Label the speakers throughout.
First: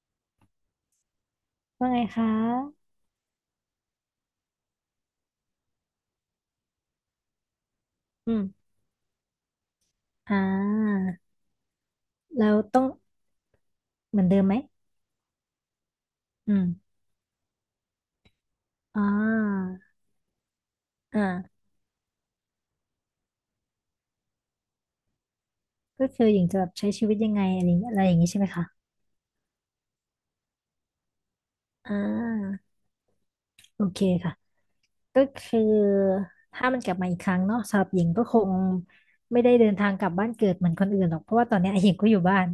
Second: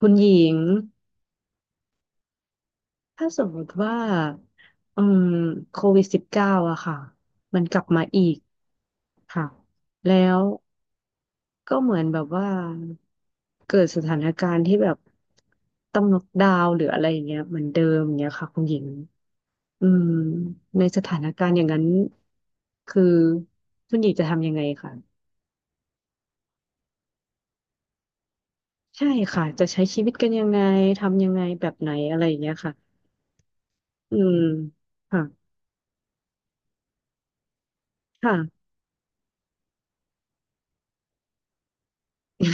Speaker 1: คุณหญิง
Speaker 2: ว่าไงคะ
Speaker 1: ถ้าสมมติว่าอืมCOVID-19อะค่ะมันกลับมาอี
Speaker 2: อื
Speaker 1: ก
Speaker 2: ม
Speaker 1: ค่ะแล้
Speaker 2: อ่
Speaker 1: ว
Speaker 2: า
Speaker 1: ก็เหมือนแบบ
Speaker 2: แล้
Speaker 1: ว่า
Speaker 2: วต้อง
Speaker 1: เกิดสถา
Speaker 2: เหมือ
Speaker 1: น
Speaker 2: นเดิม
Speaker 1: กา
Speaker 2: ไหม
Speaker 1: รณ์ที่แบบต้องล็อกดา
Speaker 2: อื
Speaker 1: วน์หรือ
Speaker 2: ม
Speaker 1: อะไรอย่างเงี้ยเหมือนเดิมอย่างเงี้ยค่ะคุณหญิง
Speaker 2: อ่า
Speaker 1: อืมในสถา
Speaker 2: อ่
Speaker 1: นการณ์อ
Speaker 2: า
Speaker 1: ย่างนั้นคือคุณหญิงจะทำยังไงค่ะ
Speaker 2: ก็คือหญิงจะแบบใช้ชีวิตยังไงอะไรอย่างอะไรอย่างนี้ใช่ไหมคะ
Speaker 1: ใช่ค่ะจะใช้ชีวิตกันยังไงทำยังไงแบบไหน
Speaker 2: อ่
Speaker 1: อะไรอย่างเงี้ย
Speaker 2: า
Speaker 1: ค่ะ
Speaker 2: โอเค
Speaker 1: อื
Speaker 2: ค่ะ
Speaker 1: ม
Speaker 2: ก็
Speaker 1: ค่ะ
Speaker 2: คือถ้ามันกลับมาอีกครั้งเนาะสำหรับหญิงก็คง
Speaker 1: ค่ะ
Speaker 2: ไม่ได้เดินทางกลับบ้านเกิดเหมือนคนอื่นหรอกเพราะว่าตอนเนี้ยหญิงก็อยู่บ้าน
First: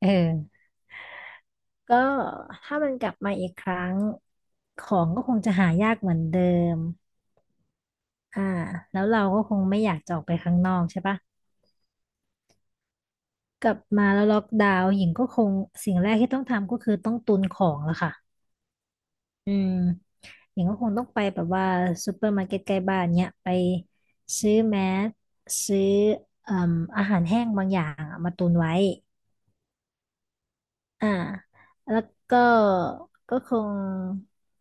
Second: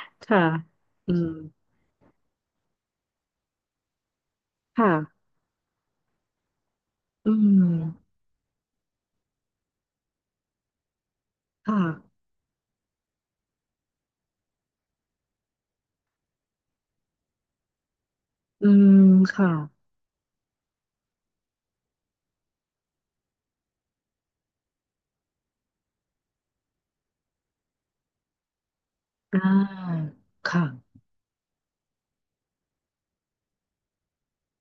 Speaker 2: เอ
Speaker 1: ค่ะ
Speaker 2: อ
Speaker 1: อืม
Speaker 2: ก็ถ้ามันกลับมาอีกครั้งข
Speaker 1: ค่ะ
Speaker 2: องก็คงจะหายากเหมือนเดิม
Speaker 1: อืม
Speaker 2: อ่าแล้วเราก็คงไม่อยากจะออกไปข้างนอกใช่ปะ
Speaker 1: ค่ะ
Speaker 2: กลับมาแล้วล็อกดาวน์หญิงก็คงสิ่งแรกที่ต้องทำก็คือต้องตุนของแล้วค่ะ
Speaker 1: อืมค่ะ
Speaker 2: อืมหญิงก็คงต้องไปแบบว่าซูเปอร์มาร์เก็ตใกล้บ้านเนี้ยไปซื้อแมสซื้อเอ่มอาหารแห้งบางอย่างอะมาตุนไว้
Speaker 1: อ่าค่ะ
Speaker 2: อ่าแล้วก็ก็คง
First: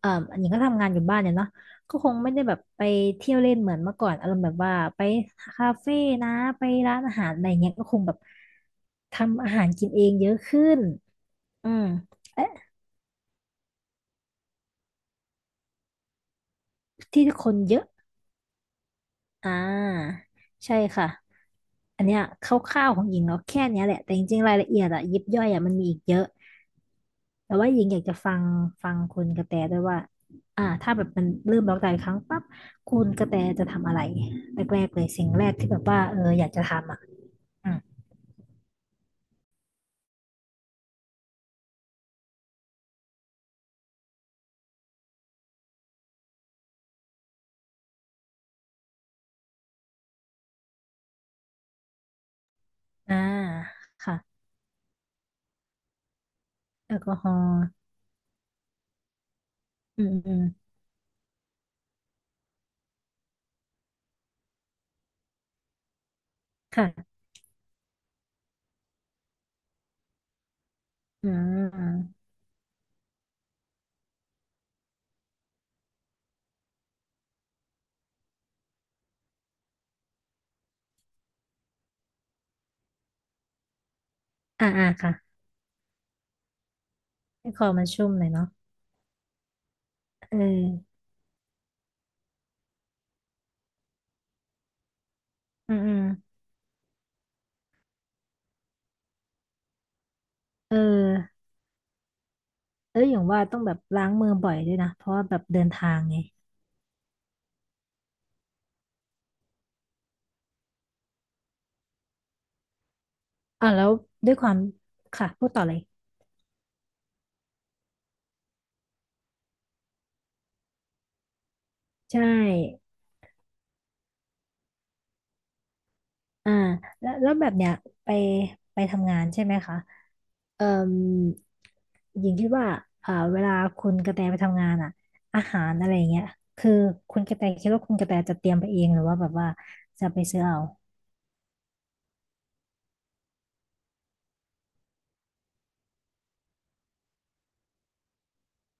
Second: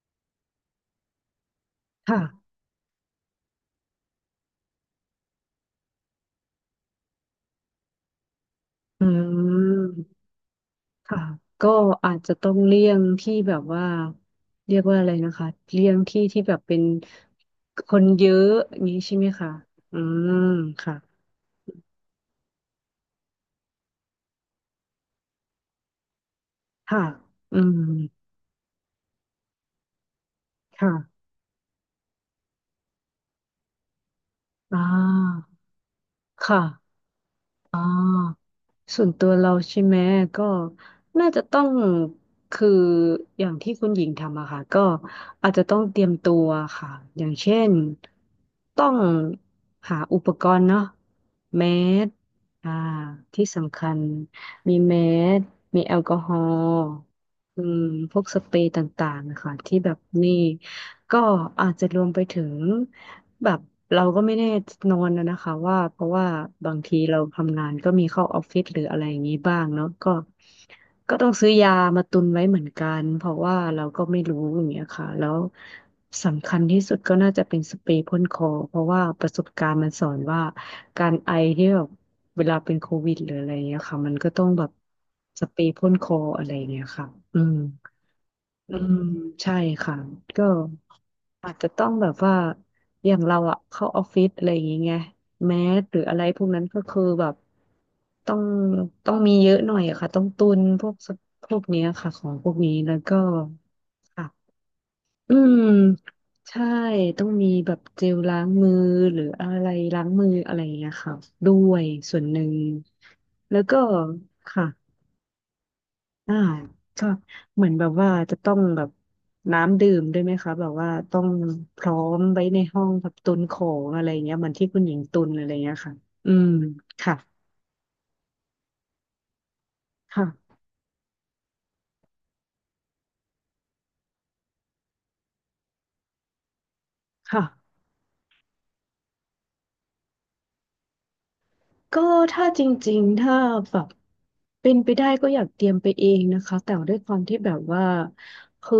Speaker 2: อันนี้ก็ทำงานอยู่บ้านเนี่ยเนาะก็คงไม่ได้แบ
Speaker 1: ค่ะ
Speaker 2: บไปเที่ยวเล่นเหมือนเมื่อก่อนอารมณ์แบบว่าไปคาเฟ่นะไปร้านอาหารอะไรเงี้ยก็คงแบบ
Speaker 1: อื
Speaker 2: ทำอาหารกินเอง
Speaker 1: ม
Speaker 2: เยอะขึ้น
Speaker 1: ค่ะก็
Speaker 2: อืม
Speaker 1: อาจจะต้อ
Speaker 2: เอ๊ะ
Speaker 1: งเลี่ยงที่แบบว่าเรียกว่าอะไรนะคะเลี่ยงที่ที่แบบเป็น
Speaker 2: ที่คนเยอะ
Speaker 1: คนเยอะอย่างนี้ใช่ไหมคะ
Speaker 2: อ่า
Speaker 1: อืม
Speaker 2: ใช่
Speaker 1: ค่ะ
Speaker 2: ค่ะอันเนี้ยคร่าวๆของหญิงเราะแค่เนี้ยแหละแต่จริงๆรายละเอียดอะยิบย่อยอะมันมีอีกเยอะ
Speaker 1: ค่ะ
Speaker 2: แต่
Speaker 1: อื
Speaker 2: ว่าห
Speaker 1: ม
Speaker 2: ญิงอยากจะฟังฟังคุณกระแตด้วยว่าถ้าแบบมั
Speaker 1: ค่ะ
Speaker 2: นเริ่มบล็อกไดาอีกครั้งปั๊บคุณกระแตจะทำอะไร
Speaker 1: อ่
Speaker 2: แรกๆเลยสิ่งแร
Speaker 1: า
Speaker 2: กที่แบบว่าเอออยากจะทำ
Speaker 1: ค่ะ
Speaker 2: อ่ะอื
Speaker 1: อ่
Speaker 2: ม
Speaker 1: า ส่วนตัวเราใช่ไหมก็น่าจะต้องคืออย่างที่คุณหญิงทำอะค่ะก็อาจจะต้องเตรียมตัวค่ะอย่างเช่นต้องหาอุปกรณ์เนาะแมสอ่า
Speaker 2: อ่า
Speaker 1: ที่สำคัญ
Speaker 2: ค่ะ
Speaker 1: มีแมสมีแอลกอฮอล์
Speaker 2: แอลกอฮอ
Speaker 1: อื
Speaker 2: ล์
Speaker 1: มพวกสเปรย์ต่างๆนะคะที่แบบ
Speaker 2: อืมอื
Speaker 1: นี่
Speaker 2: ม
Speaker 1: ก็อาจจะรวมไปถึงแบบเราก็ไม่แน่นอนนะคะว่าเพราะว่าบางที
Speaker 2: ค่ะ
Speaker 1: เราทำงานก็มีเข้าออฟฟิศหรืออะไรอย่างนี้บ้างเนาะก็ก็ต้
Speaker 2: อื
Speaker 1: อง
Speaker 2: ม
Speaker 1: ซื้อยา
Speaker 2: อ
Speaker 1: มาตุ
Speaker 2: ม
Speaker 1: นไว้เหมือนกันเพราะว่าเราก็ไม่รู้อย่างเงี้ยค่ะแล้วสำคัญที่สุดก็น่าจะเป็นสเปรย์พ่นคอเพราะว่าประสบการณ์มันสอนว่าการไอที่แบบเวลาเป็นโควิดหรืออะไรอย่างเงี้ยค่ะมันก็ต้องแบบ
Speaker 2: ค่ะ
Speaker 1: สเปรย์พ่นคออะไรอย่างเงี้ยค่ะอื
Speaker 2: ให้
Speaker 1: ม
Speaker 2: คอมันชุ่มหน่อยเนาะ
Speaker 1: อืมใช่ค่ะ
Speaker 2: เอ
Speaker 1: ก็
Speaker 2: อ
Speaker 1: อาจจะต้องแบบว่าอย่างเราอะเข้าออฟฟิศอะไรอย่างเงี้ยแม
Speaker 2: อืม
Speaker 1: ส
Speaker 2: อื
Speaker 1: หรื
Speaker 2: ม
Speaker 1: ออะไรพวกนั้นก็คือแบบต้องต้องมีเยอะหน่อยอะค่ะต้องตุน
Speaker 2: เออ
Speaker 1: พวกสพวกเนี้ยค่ะของพวกนี้แล้
Speaker 2: เอ
Speaker 1: ว
Speaker 2: ออ
Speaker 1: ก็
Speaker 2: ย่างว่าต้องแบบล้างมือบ่อ
Speaker 1: ค่ะ
Speaker 2: ยด้วยนะเพราะว่า
Speaker 1: อื
Speaker 2: แบบ
Speaker 1: ม
Speaker 2: เดินทางไง
Speaker 1: ใช่ต้องมีแบบเจลล้างมือหรืออะไรล้างมืออะไรอย่างเงี้ยค่ะด้วยส่วนหนึ่งแล้วก็
Speaker 2: แล้วด้วยความ
Speaker 1: ค่ะ
Speaker 2: ค่ะพูดต่อเลย
Speaker 1: อ่าชอบเหมือนแบบว่าจะต้องแบบน้ำดื่มด้วยไหมคะแบบว่าต้องพร้อม
Speaker 2: ใช่
Speaker 1: ไว้ในห้องแบบตุนของอะไรเงี้ยเหมือนที่คุณหญิงตุนอะไรเงี้ยค่ะอืม
Speaker 2: อ่าแล้ว
Speaker 1: ค่ะ
Speaker 2: แล้วแบบเนี้ยไปไปทำงานใช่ไหมคะ
Speaker 1: ค่ะ
Speaker 2: เอ่มหญิงคิดว่าเวลาคุณกระแตไปทำงานอ่ะอาหารอะไรอย่างเงี้ยคือคุณกระแตคิด
Speaker 1: ค่ะ
Speaker 2: ว่าคุณกระแตจะเตรียมไปเองหรือว่าแบบว่าจะไปซื้อเอา
Speaker 1: ก็ถ้าจริงๆ ถ้าแบบเป็นไปได้ก็อยากเตรียมไปเองนะคะแต่ด้วยความที่แบบว่าคือ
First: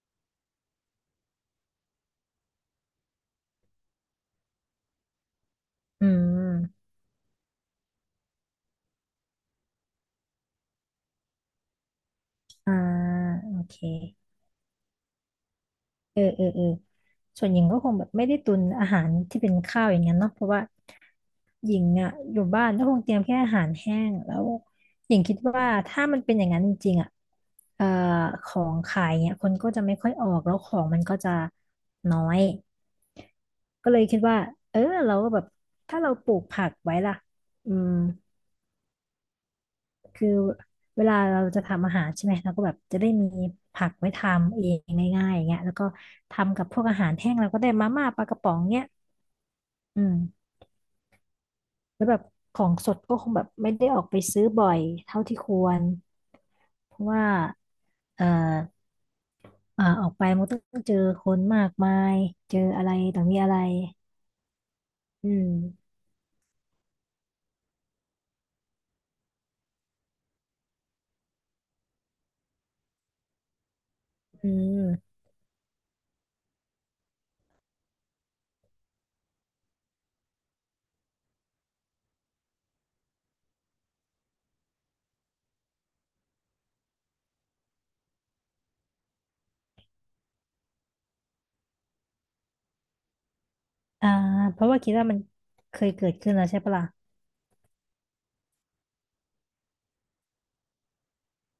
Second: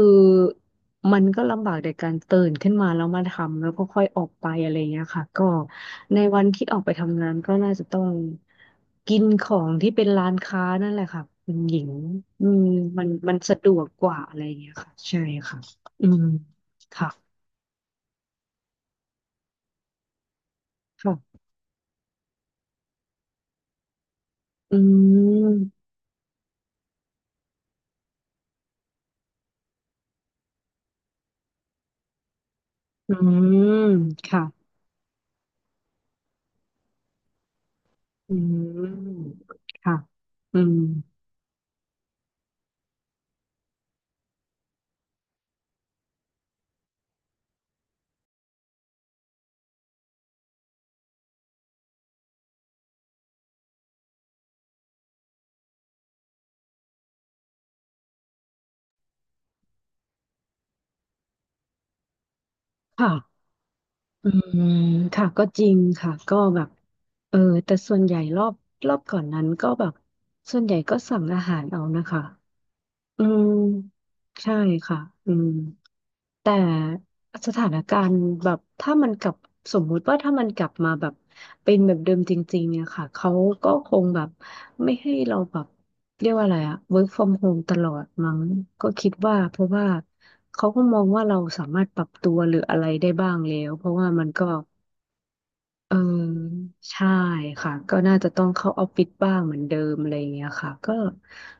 Speaker 1: มันก็ลำบากในการตื่นขึ้นมาแล้วมาทำแล้วก็ค่อยออกไปอะไรเงี้ยค่ะก็
Speaker 2: อื
Speaker 1: ในวันที่ออก
Speaker 2: ม
Speaker 1: ไปทำงานก็น่าจะต้องกินของที่เป็นร้านค้านั่นแหละค่ะคุณหญิงอืม
Speaker 2: อ่า
Speaker 1: มัน
Speaker 2: โอ
Speaker 1: สะด
Speaker 2: เค
Speaker 1: วกกว่าอะไรเงี้ยค่ะใช่ค่ะอื
Speaker 2: เอ
Speaker 1: ม
Speaker 2: อเออเออ
Speaker 1: ค่ะ
Speaker 2: ส่วนหญิงก็คงแบบไม่ได้ตุนอาหารที่เป็นข้าวอย่างเงี้ยเนาะเพราะว่า
Speaker 1: ค่ะ
Speaker 2: หญิงอ่ะอยู่บ้านก็คงเตรียมแค่อาหารแห้งแล้ว
Speaker 1: อื
Speaker 2: หญิงคิดว่า
Speaker 1: ม
Speaker 2: ถ้ามันเป็นอย่างนั้นจริงๆอ่ะเอ่อของขายเนี่ยคนก็จะไม่ค่อยออกแล้วของมันก็จะน้อย
Speaker 1: อืม
Speaker 2: ก็เลยคิดว่า
Speaker 1: ค่ะ
Speaker 2: เออเราก็แบบถ้าเราปลูกผักไว้ล่ะอืม
Speaker 1: อืมค่ะ
Speaker 2: คือ
Speaker 1: อืม
Speaker 2: เวลาเราจะทำอาหารใช่ไหมเราก็แบบจะได้มีผักไว้ทำเองง่ายๆอย่างเงี้ยแล้วก็ทำกับพวกอาหารแห้งเราก็ได้มาม่าปลากระป๋องเงี้ยอืมแล้วแบบของสดก็คงแบบไม่ได้ออกไปซื้อบ่อยเท่าที่ควรเพราะว่าเอ่อออกไปมันก็ต้องเจอคนมากมายเจออะไร
Speaker 1: ค่ะ
Speaker 2: ต่างมีอะไร
Speaker 1: อืมค่ะ
Speaker 2: อื
Speaker 1: ก็
Speaker 2: ม
Speaker 1: จริงค่ะก็แบบเออแต่ส่วนใหญ่รอบก่อนนั้นก็แบบส่วนใหญ่ก็สั่งอาหารเอานะคะอืม
Speaker 2: อื
Speaker 1: ใช่ค่ะ
Speaker 2: ม
Speaker 1: อืม แต่สถานการณ์แบบถ้ามันกลับสมมุติว่าถ้ามันกลับมาแบบเป็นแบบเดิมจริงๆเนี่ยค่ะเขาก็คงแบบไม่ให้เราแบบเรียกว่าอะไรอะ work from home ตลอดมั้งก็คิดว่าเพราะว่าเขาก็มองว่าเราสามารถปรับตัวหรืออะไรได้บ้างแล้วเพราะว่า
Speaker 2: อ่า
Speaker 1: มันก็
Speaker 2: เพราะว่าคิดว่ามันเคย
Speaker 1: เออ
Speaker 2: เกิดขึ้นแล้วใช่ปะล่ะ
Speaker 1: ใช่ค่ะก็น่าจะต้องเข้าออฟฟิศบ้างเหมือนเดิมอะไรอย่างเงี้ยค่ะ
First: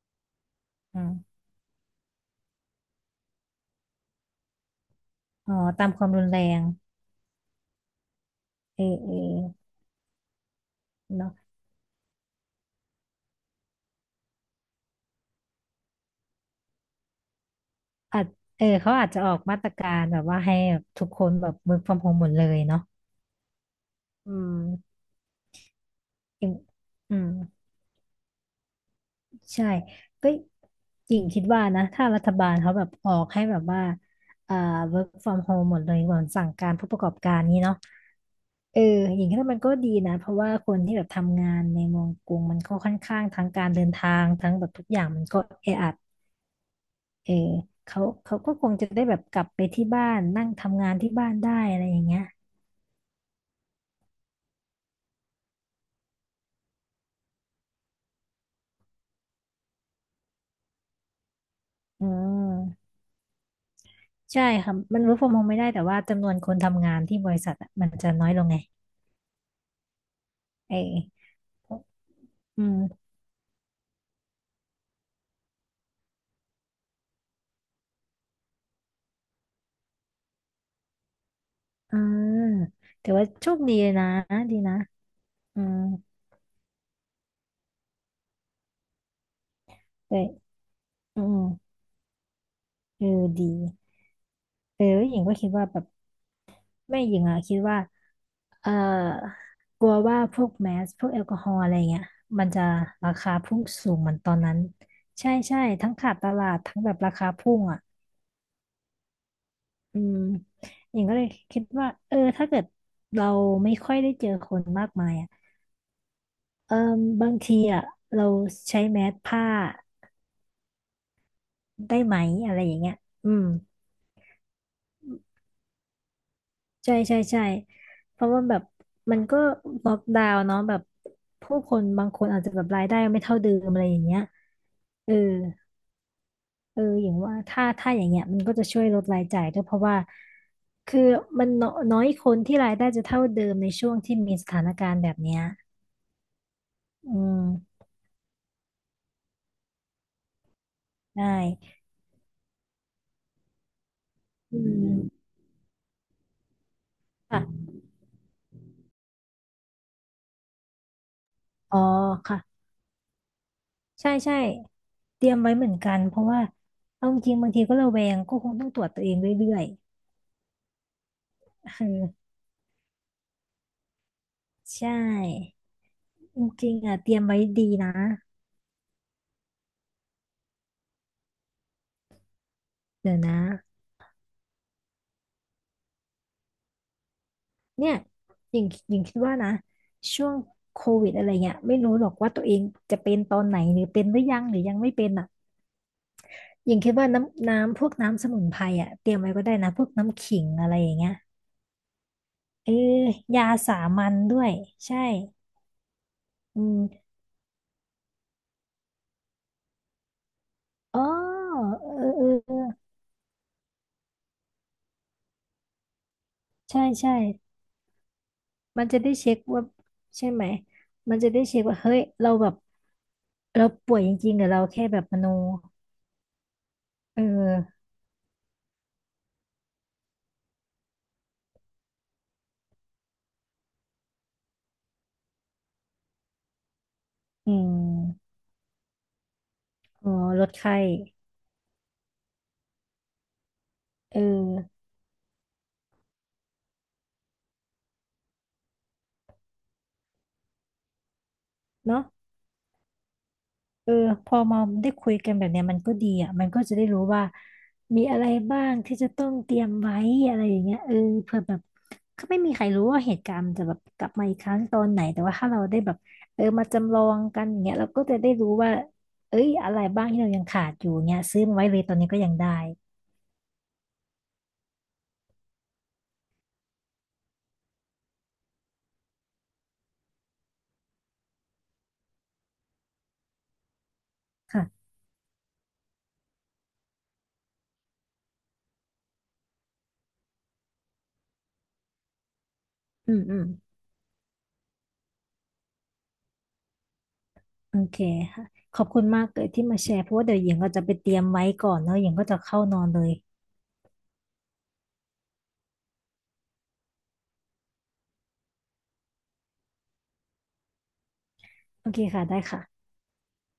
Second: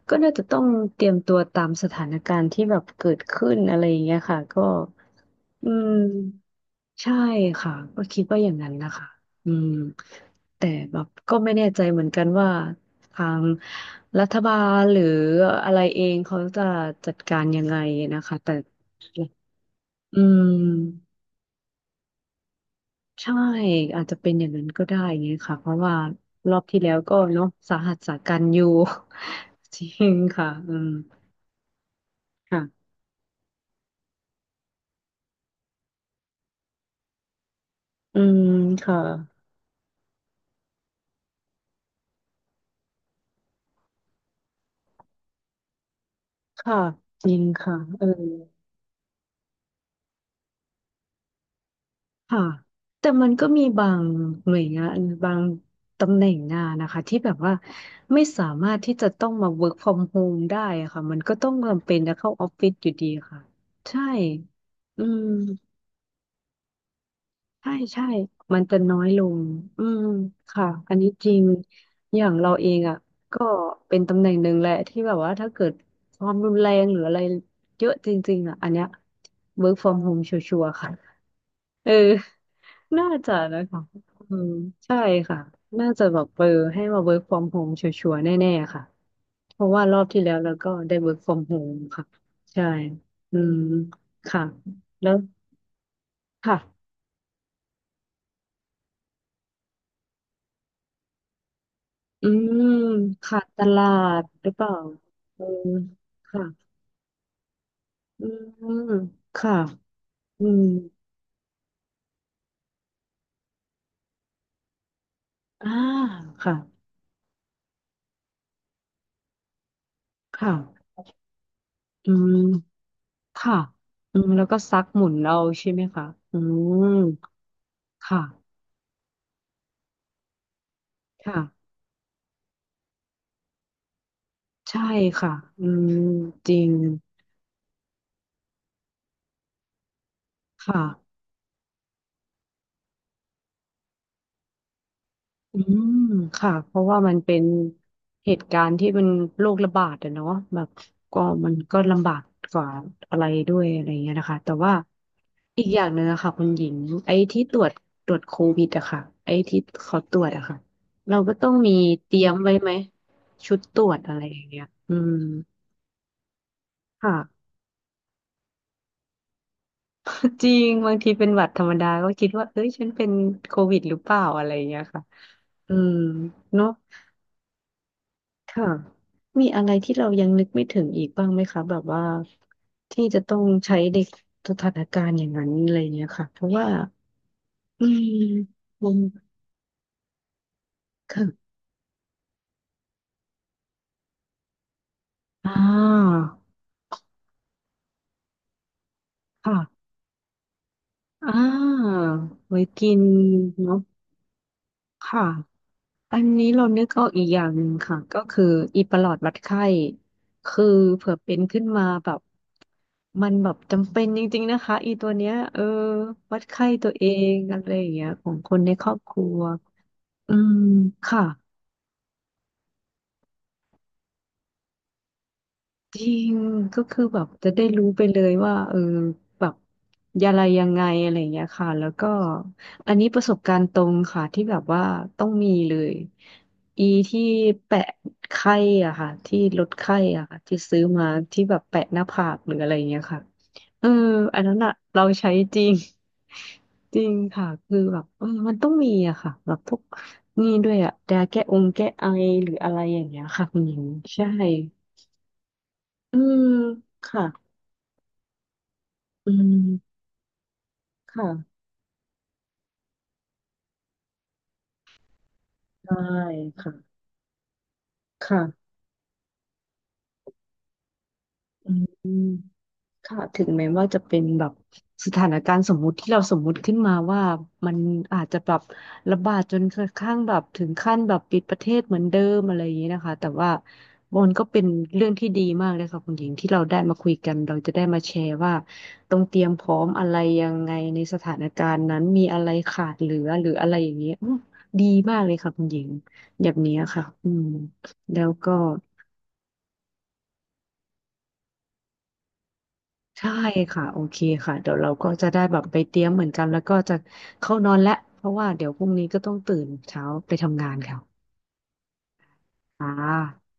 Speaker 1: ก็น่าจะต้องเต
Speaker 2: อื
Speaker 1: รียมตั
Speaker 2: ม
Speaker 1: วตามสถานการณ์ที่แบบเกิดขึ้นอะไรอย่างเงี้ยค่ะก็
Speaker 2: อ๋อ
Speaker 1: อื
Speaker 2: ตาม
Speaker 1: ม
Speaker 2: ความรุนแรง
Speaker 1: ใช่ค่ะก็คิดว่าอย่างนั้น
Speaker 2: เออ
Speaker 1: นะคะ
Speaker 2: เอ
Speaker 1: อื
Speaker 2: อ
Speaker 1: มแต่แบบ
Speaker 2: เนาะ
Speaker 1: ก็ไม่แน่ใจเหมือนกันว่าทางรัฐบาลหรืออะไรเองเขาจะจัดการยังไง
Speaker 2: อา
Speaker 1: นะ
Speaker 2: จ
Speaker 1: คะแต่
Speaker 2: เออเขาอาจจะออกมาตรการ
Speaker 1: อื
Speaker 2: แบบว่าให้แบบทุก
Speaker 1: ม
Speaker 2: คนแบบ work from home หมดเลยเนาะ
Speaker 1: ใช่อาจจะเป็
Speaker 2: อื
Speaker 1: นอย่าง
Speaker 2: ม
Speaker 1: นั้นก็ได้ไงค่ะเพราะว่า
Speaker 2: อย่า
Speaker 1: ร
Speaker 2: ง
Speaker 1: อบที่แล้วก็
Speaker 2: อืม
Speaker 1: เนาะสาหัสสากันอยู่
Speaker 2: ใช่
Speaker 1: จริง
Speaker 2: ก็
Speaker 1: ค่ะอืม
Speaker 2: หญิงคิดว่านะถ้ารัฐบาลเขาแบ
Speaker 1: ค่ะ
Speaker 2: บออกให้แบบว่าเอ่อ work from home หมดเลยเหมือนสั่งการผู้ประกอบการนี้เนาะ
Speaker 1: อืม
Speaker 2: เออ
Speaker 1: ค่ะ
Speaker 2: หญิงคิดว่ามันก็ดีนะเพราะว่าคนที่แบบทำงานในเมืองกรุงมันก็ค่อนข้างทั้งการเดินทางทั้งแบบทุกอย่างมันก็แออัด
Speaker 1: ค่ะจ
Speaker 2: เออ
Speaker 1: ริงค่ะ
Speaker 2: เขา
Speaker 1: เออ
Speaker 2: เขาก็คงจะได้แบบกลับไปที่บ้านนั่งทำงานที่บ้านได้อะไรอย่างเงี้ย
Speaker 1: ค่ะแต่มันก็มีบางหน่วยงานบางตำแหน่งงานนะคะที่แบบว่าไม่สามารถที่จะต้องมา work from home ได้อะค่ะมันก็ต้องจำเป็น
Speaker 2: อื
Speaker 1: จะเข้าออฟฟิศอ
Speaker 2: ม
Speaker 1: ยู่ดีค่ะใช่
Speaker 2: ใช่ค่ะมั
Speaker 1: อื
Speaker 2: น work
Speaker 1: ม
Speaker 2: from home ไม่ได้แต่ว่าจำนวนคนทำงานที่บริษัทอะมัน
Speaker 1: ใช่
Speaker 2: จะน้อยลงไง
Speaker 1: มันจะน้อยลงอืมค่ะ
Speaker 2: เอ
Speaker 1: อันนี้
Speaker 2: อ
Speaker 1: จริงอย่างเรา
Speaker 2: อื
Speaker 1: เองอ่ะ
Speaker 2: ม
Speaker 1: ก็เป็นตำแหน่งหนึ่งแหละที่แบบว่าถ้าเกิดความรุนแรงหรืออะไรเยอะจริงๆอ่ะอันเนี้ย work from home ชัวร์ๆค่ะ เออ
Speaker 2: อ่า
Speaker 1: น่า
Speaker 2: แต่ว่า
Speaker 1: จะ
Speaker 2: โชค
Speaker 1: นะ
Speaker 2: ดี
Speaker 1: คะ
Speaker 2: เลยนะ
Speaker 1: อืม
Speaker 2: ดีนะ
Speaker 1: ใช่ค่ะ
Speaker 2: อืม
Speaker 1: น่าจะแบบเออให้มา work from home ชัวร์ๆแน่ๆค่ะเพราะว่ารอบ
Speaker 2: แต่
Speaker 1: ที่แล้วเราก็ได้ work
Speaker 2: อืม
Speaker 1: from home ค่ะใช่
Speaker 2: เออ
Speaker 1: อื
Speaker 2: ดี
Speaker 1: มค่ะ
Speaker 2: เออ
Speaker 1: แล้
Speaker 2: ห
Speaker 1: ว
Speaker 2: ญิงก็คิดว่าแบบ
Speaker 1: ค่ะ
Speaker 2: แม่หญิงอะคิดว่าเออกลัวว่าพวกแมสพวกแอลกอฮอล์อะไรเงี้ย
Speaker 1: อื
Speaker 2: มัน
Speaker 1: ม
Speaker 2: จะราคา
Speaker 1: ขาด
Speaker 2: พุ่
Speaker 1: ต
Speaker 2: ง
Speaker 1: ลา
Speaker 2: สูงเหมือน
Speaker 1: ด
Speaker 2: ตอน
Speaker 1: หรือ
Speaker 2: นั้น
Speaker 1: เปล่า
Speaker 2: ใช่
Speaker 1: เออ
Speaker 2: ใช่ทั้งขาดต
Speaker 1: ค่ะ
Speaker 2: ลาดทั้งแบบราคาพุ่งอะ
Speaker 1: อืมค่ะ
Speaker 2: อืม
Speaker 1: อืม
Speaker 2: หญิงก็เลยคิดว่าเออถ้าเกิดเราไม่ค่อยได้เจอคนมากมายอ่ะ
Speaker 1: อ่าค่ะ
Speaker 2: เอมบางทีอ่ะเราใช้แมสผ้า
Speaker 1: ค่ะ
Speaker 2: ได้
Speaker 1: อื
Speaker 2: ไหมอะไรอย่าง
Speaker 1: ม
Speaker 2: เงี้ยอืม
Speaker 1: ค่ะอืมแล้วก็ซักหมุนเอาใช่ไหมคะอืม
Speaker 2: ใช่ใช่ใช่เพราะว่า
Speaker 1: ค่ะ
Speaker 2: แบบมันก็ล็อกดาวน์เนาะแบบผู้ค
Speaker 1: ค่ะ
Speaker 2: นบางคนอาจจะแบบรายได้ไม่เท่าเดิมอะไรอย่างเงี้ย
Speaker 1: ใช่
Speaker 2: เออ
Speaker 1: ค่ะอืมจริง
Speaker 2: เอออย่างว่าถ้าถ้าอย่างเงี้ยมันก็จะช่วยลดรายจ่ายด้วยเพราะว่าคือ
Speaker 1: ค่ะ
Speaker 2: มันน้อยน้อยคนที่รายได้จะเท่าเดิมในช่วงที่มีสถานการณ์แบบเนี้ย
Speaker 1: อืมค่ะ เพราะว่า
Speaker 2: อื
Speaker 1: มันเป็
Speaker 2: ม
Speaker 1: นเหตุการณ์ที่มันโรคระบาดอะเนาะแบบก็
Speaker 2: ได้
Speaker 1: มันก็ลำบากกว่าอะไรด้วยอะไรเงี้ยนะคะแต่
Speaker 2: อื
Speaker 1: ว่า
Speaker 2: ม
Speaker 1: อีกอย่างหนึ่งอะค่ะคุณหญิงไอ้ที่ตรว
Speaker 2: ค่ะ
Speaker 1: จตรวจโควิดอะค่ะไอ้ที่เขาตรวจอะค่ะเราก็ต้องมี
Speaker 2: อ๋อ
Speaker 1: เตรียม
Speaker 2: ค่ะ
Speaker 1: ไว้ไหมชุดตรวจ
Speaker 2: ใช่
Speaker 1: อะไรอ
Speaker 2: ใช่
Speaker 1: ย่างเงี้ยอืม
Speaker 2: เตรียมไว้เหมือนกันเพราะว่าเอา
Speaker 1: ค่ะ
Speaker 2: จริงๆบางทีก็ระแวงก็คงต้องตรวจตัวเองเรื่อย
Speaker 1: จริงบางทีเป็นหวัดธรรม
Speaker 2: ๆ
Speaker 1: ดาก็
Speaker 2: เอ
Speaker 1: คิด
Speaker 2: อ
Speaker 1: ว่าเอ้ยฉันเป็นโควิดหรือเปล่าอะไรอย่างเงี้
Speaker 2: ใช
Speaker 1: ยค่ะ
Speaker 2: ่
Speaker 1: อืม
Speaker 2: จ
Speaker 1: เนอะ
Speaker 2: ริงๆอ่ะเตรียมไว้ดีนะ
Speaker 1: ค่ะมีอะไรที่เรายังนึกไม่ถึงอีกบ้างไหมคะแบบว่าที่
Speaker 2: เดี๋ย
Speaker 1: จะ
Speaker 2: วนะ
Speaker 1: ต้องใช้ในสถานการณ์อย่างนั้นอะไรเงี้ยค่ะเพราะว่าอื
Speaker 2: เนี่ย
Speaker 1: ม
Speaker 2: หญิง
Speaker 1: มั
Speaker 2: หญิ
Speaker 1: น
Speaker 2: งคิดว่านะ ช่วงโควิดอะไรเงี้
Speaker 1: ค่ะ
Speaker 2: ยไม่รู้หรอกว่าตัวเองจะเป็นตอนไหนหรือเป็นหรือยังหรือยังไม่เป็นอ่ะ
Speaker 1: อ่า
Speaker 2: หญิงคิดว่าน้ำน้ำพวกน้ำสมุนไพรอ่ะเตรียมไว้ก็ได้นะพ
Speaker 1: ค่ะ
Speaker 2: วกน้ำขิงอะไรอย่างเงี้ย
Speaker 1: อ่าไว้
Speaker 2: เออ
Speaker 1: กิน
Speaker 2: ยาสา
Speaker 1: เนาะ
Speaker 2: มัญด้วยใช่
Speaker 1: ค่ะ อันนี้
Speaker 2: อื
Speaker 1: เรานึกออ
Speaker 2: ม
Speaker 1: กอีกอย่างหนึ่งค่ะก็คืออีประหลอดวัดไข้คือ
Speaker 2: อ๋อ
Speaker 1: เผื่อเป็นขึ้นมา
Speaker 2: เออ
Speaker 1: แบบ
Speaker 2: เออเออ
Speaker 1: มันแบบจำเป็นจริงๆนะคะอีตัวเนี้ยเออวัดไข้
Speaker 2: ใช่
Speaker 1: ตัวเอ
Speaker 2: ใช่
Speaker 1: งอะไรอย่างเงี้ยของคนในค
Speaker 2: มัน
Speaker 1: รอ
Speaker 2: จะ
Speaker 1: บค
Speaker 2: ได้
Speaker 1: รั
Speaker 2: เช็
Speaker 1: ว
Speaker 2: คว่าใช่
Speaker 1: อื
Speaker 2: ไหม
Speaker 1: ม
Speaker 2: มัน
Speaker 1: ค่ะ
Speaker 2: จะได้เช็คว่าเฮ้ยเราแบบเราป่วยจริงๆหรือเราแค่แบบมโน
Speaker 1: จริงก็คือแบ
Speaker 2: เอ
Speaker 1: บจะได้
Speaker 2: อ
Speaker 1: รู้ไปเลยว่าเออแบบอะไรยังไงอะไรอย่างเงี้ยค่ะแล้วก็อันนี้ประสบการณ์ตรงค่ะที่แบบว่าต้องมีเลยอีที่
Speaker 2: อื
Speaker 1: แปะ
Speaker 2: ม
Speaker 1: ไข้อ่ะค่ะที่ลดไข้
Speaker 2: อ๋อ
Speaker 1: อ่ะค่ะ
Speaker 2: ลด
Speaker 1: ที่
Speaker 2: ไข้
Speaker 1: ซื้อมาที่แบบแปะหน้าผากหรืออะไรอย่างเงี้ยค่ะเออ
Speaker 2: เอ
Speaker 1: อันนั้นอะ
Speaker 2: อ
Speaker 1: เราใช้จริง จริงค่ะคือแบบเออมันต้องมีอะค่ะแบบพวกนี่ด้วยอะแดแก้องแก้
Speaker 2: เนาะ
Speaker 1: ไอหรืออะไรอย่างเงี้ยค่ะคุณหญิง
Speaker 2: เออ
Speaker 1: ใช่
Speaker 2: พอมาได้คุยกันแบบเนี้ยมันก็ดี
Speaker 1: อื
Speaker 2: อ่ะ
Speaker 1: ม
Speaker 2: มันก็จะได้รู้
Speaker 1: ค่ะ
Speaker 2: ว่ามีอะไรบ้างที่จะต้อ
Speaker 1: อื
Speaker 2: งเตรียมไว้
Speaker 1: ม
Speaker 2: อะไรอย่างเงี้ยเออ
Speaker 1: ค่ะ
Speaker 2: เผื่อแบบ ก็ไม่มีใครรู้ว่าเหตุการณ์มันจะแบบกลับมาอีกครั้งตอนไหนแต่ว่าถ้าเราได้แบ
Speaker 1: ได้
Speaker 2: บเออมาจำ
Speaker 1: ค่ะ
Speaker 2: ลองกันอย่างเงี้ยเราก็จะได้รู้ว่า
Speaker 1: ค่ะ
Speaker 2: เอ้ยอะไรบ้างที่เรายังขาดอยู่เงี้ยซื้อมาไว้
Speaker 1: อื
Speaker 2: เลยตอนนี้ก็
Speaker 1: ม
Speaker 2: ยังได้
Speaker 1: ค่ะถึงแม้ว่าจะเป็นแบบสถานการณ์สมมุติที่เราสมมุติขึ้นมาว่ามันอาจจะแบบระบาดจนกระทั่งแบบถึงขั้นแบบปิดประเทศเหมือนเดิมอะไรอย่างนี้นะคะแต่ว่ามันก็เป็น
Speaker 2: ค่ะ
Speaker 1: เรื่องที่ดีมากเลยค่ะคุณหญิงที่เราได้มาคุยกันเราจะได้มาแชร์ว่าต้องเตรียมพร้อมอะไรยังไงในสถานการณ์นั้นมีอะไรขาดเห
Speaker 2: อื
Speaker 1: ลื
Speaker 2: ม
Speaker 1: อ
Speaker 2: อืม
Speaker 1: หรืออะไรอย่างนี้ยอื้อดีมากเลยค่ะคุณหญิงแบบเนี้ยค่ะอืม
Speaker 2: โอเค
Speaker 1: แล้ว
Speaker 2: ค่ะ
Speaker 1: ก็
Speaker 2: ขอบคุณมากเลยที่มาแชร์เพราะว่าเดี๋ยวหญิงก็จะไปเตรียมไว้ก่อนเนอะหญิงก็จะเข้านอนเลย
Speaker 1: ใช่ค่ะโอเคค่ะเดี๋ยวเราก็จะได้แบบไปเตรียมเหมือนกันแล้วก็จะเข้านอนแล้วเพราะว่าเดี๋ยวพรุ่งนี้ก็ต้องตื่นเช้าไปทำงานค่ะ
Speaker 2: โอเคค่ะได้ค่ะ
Speaker 1: อ่า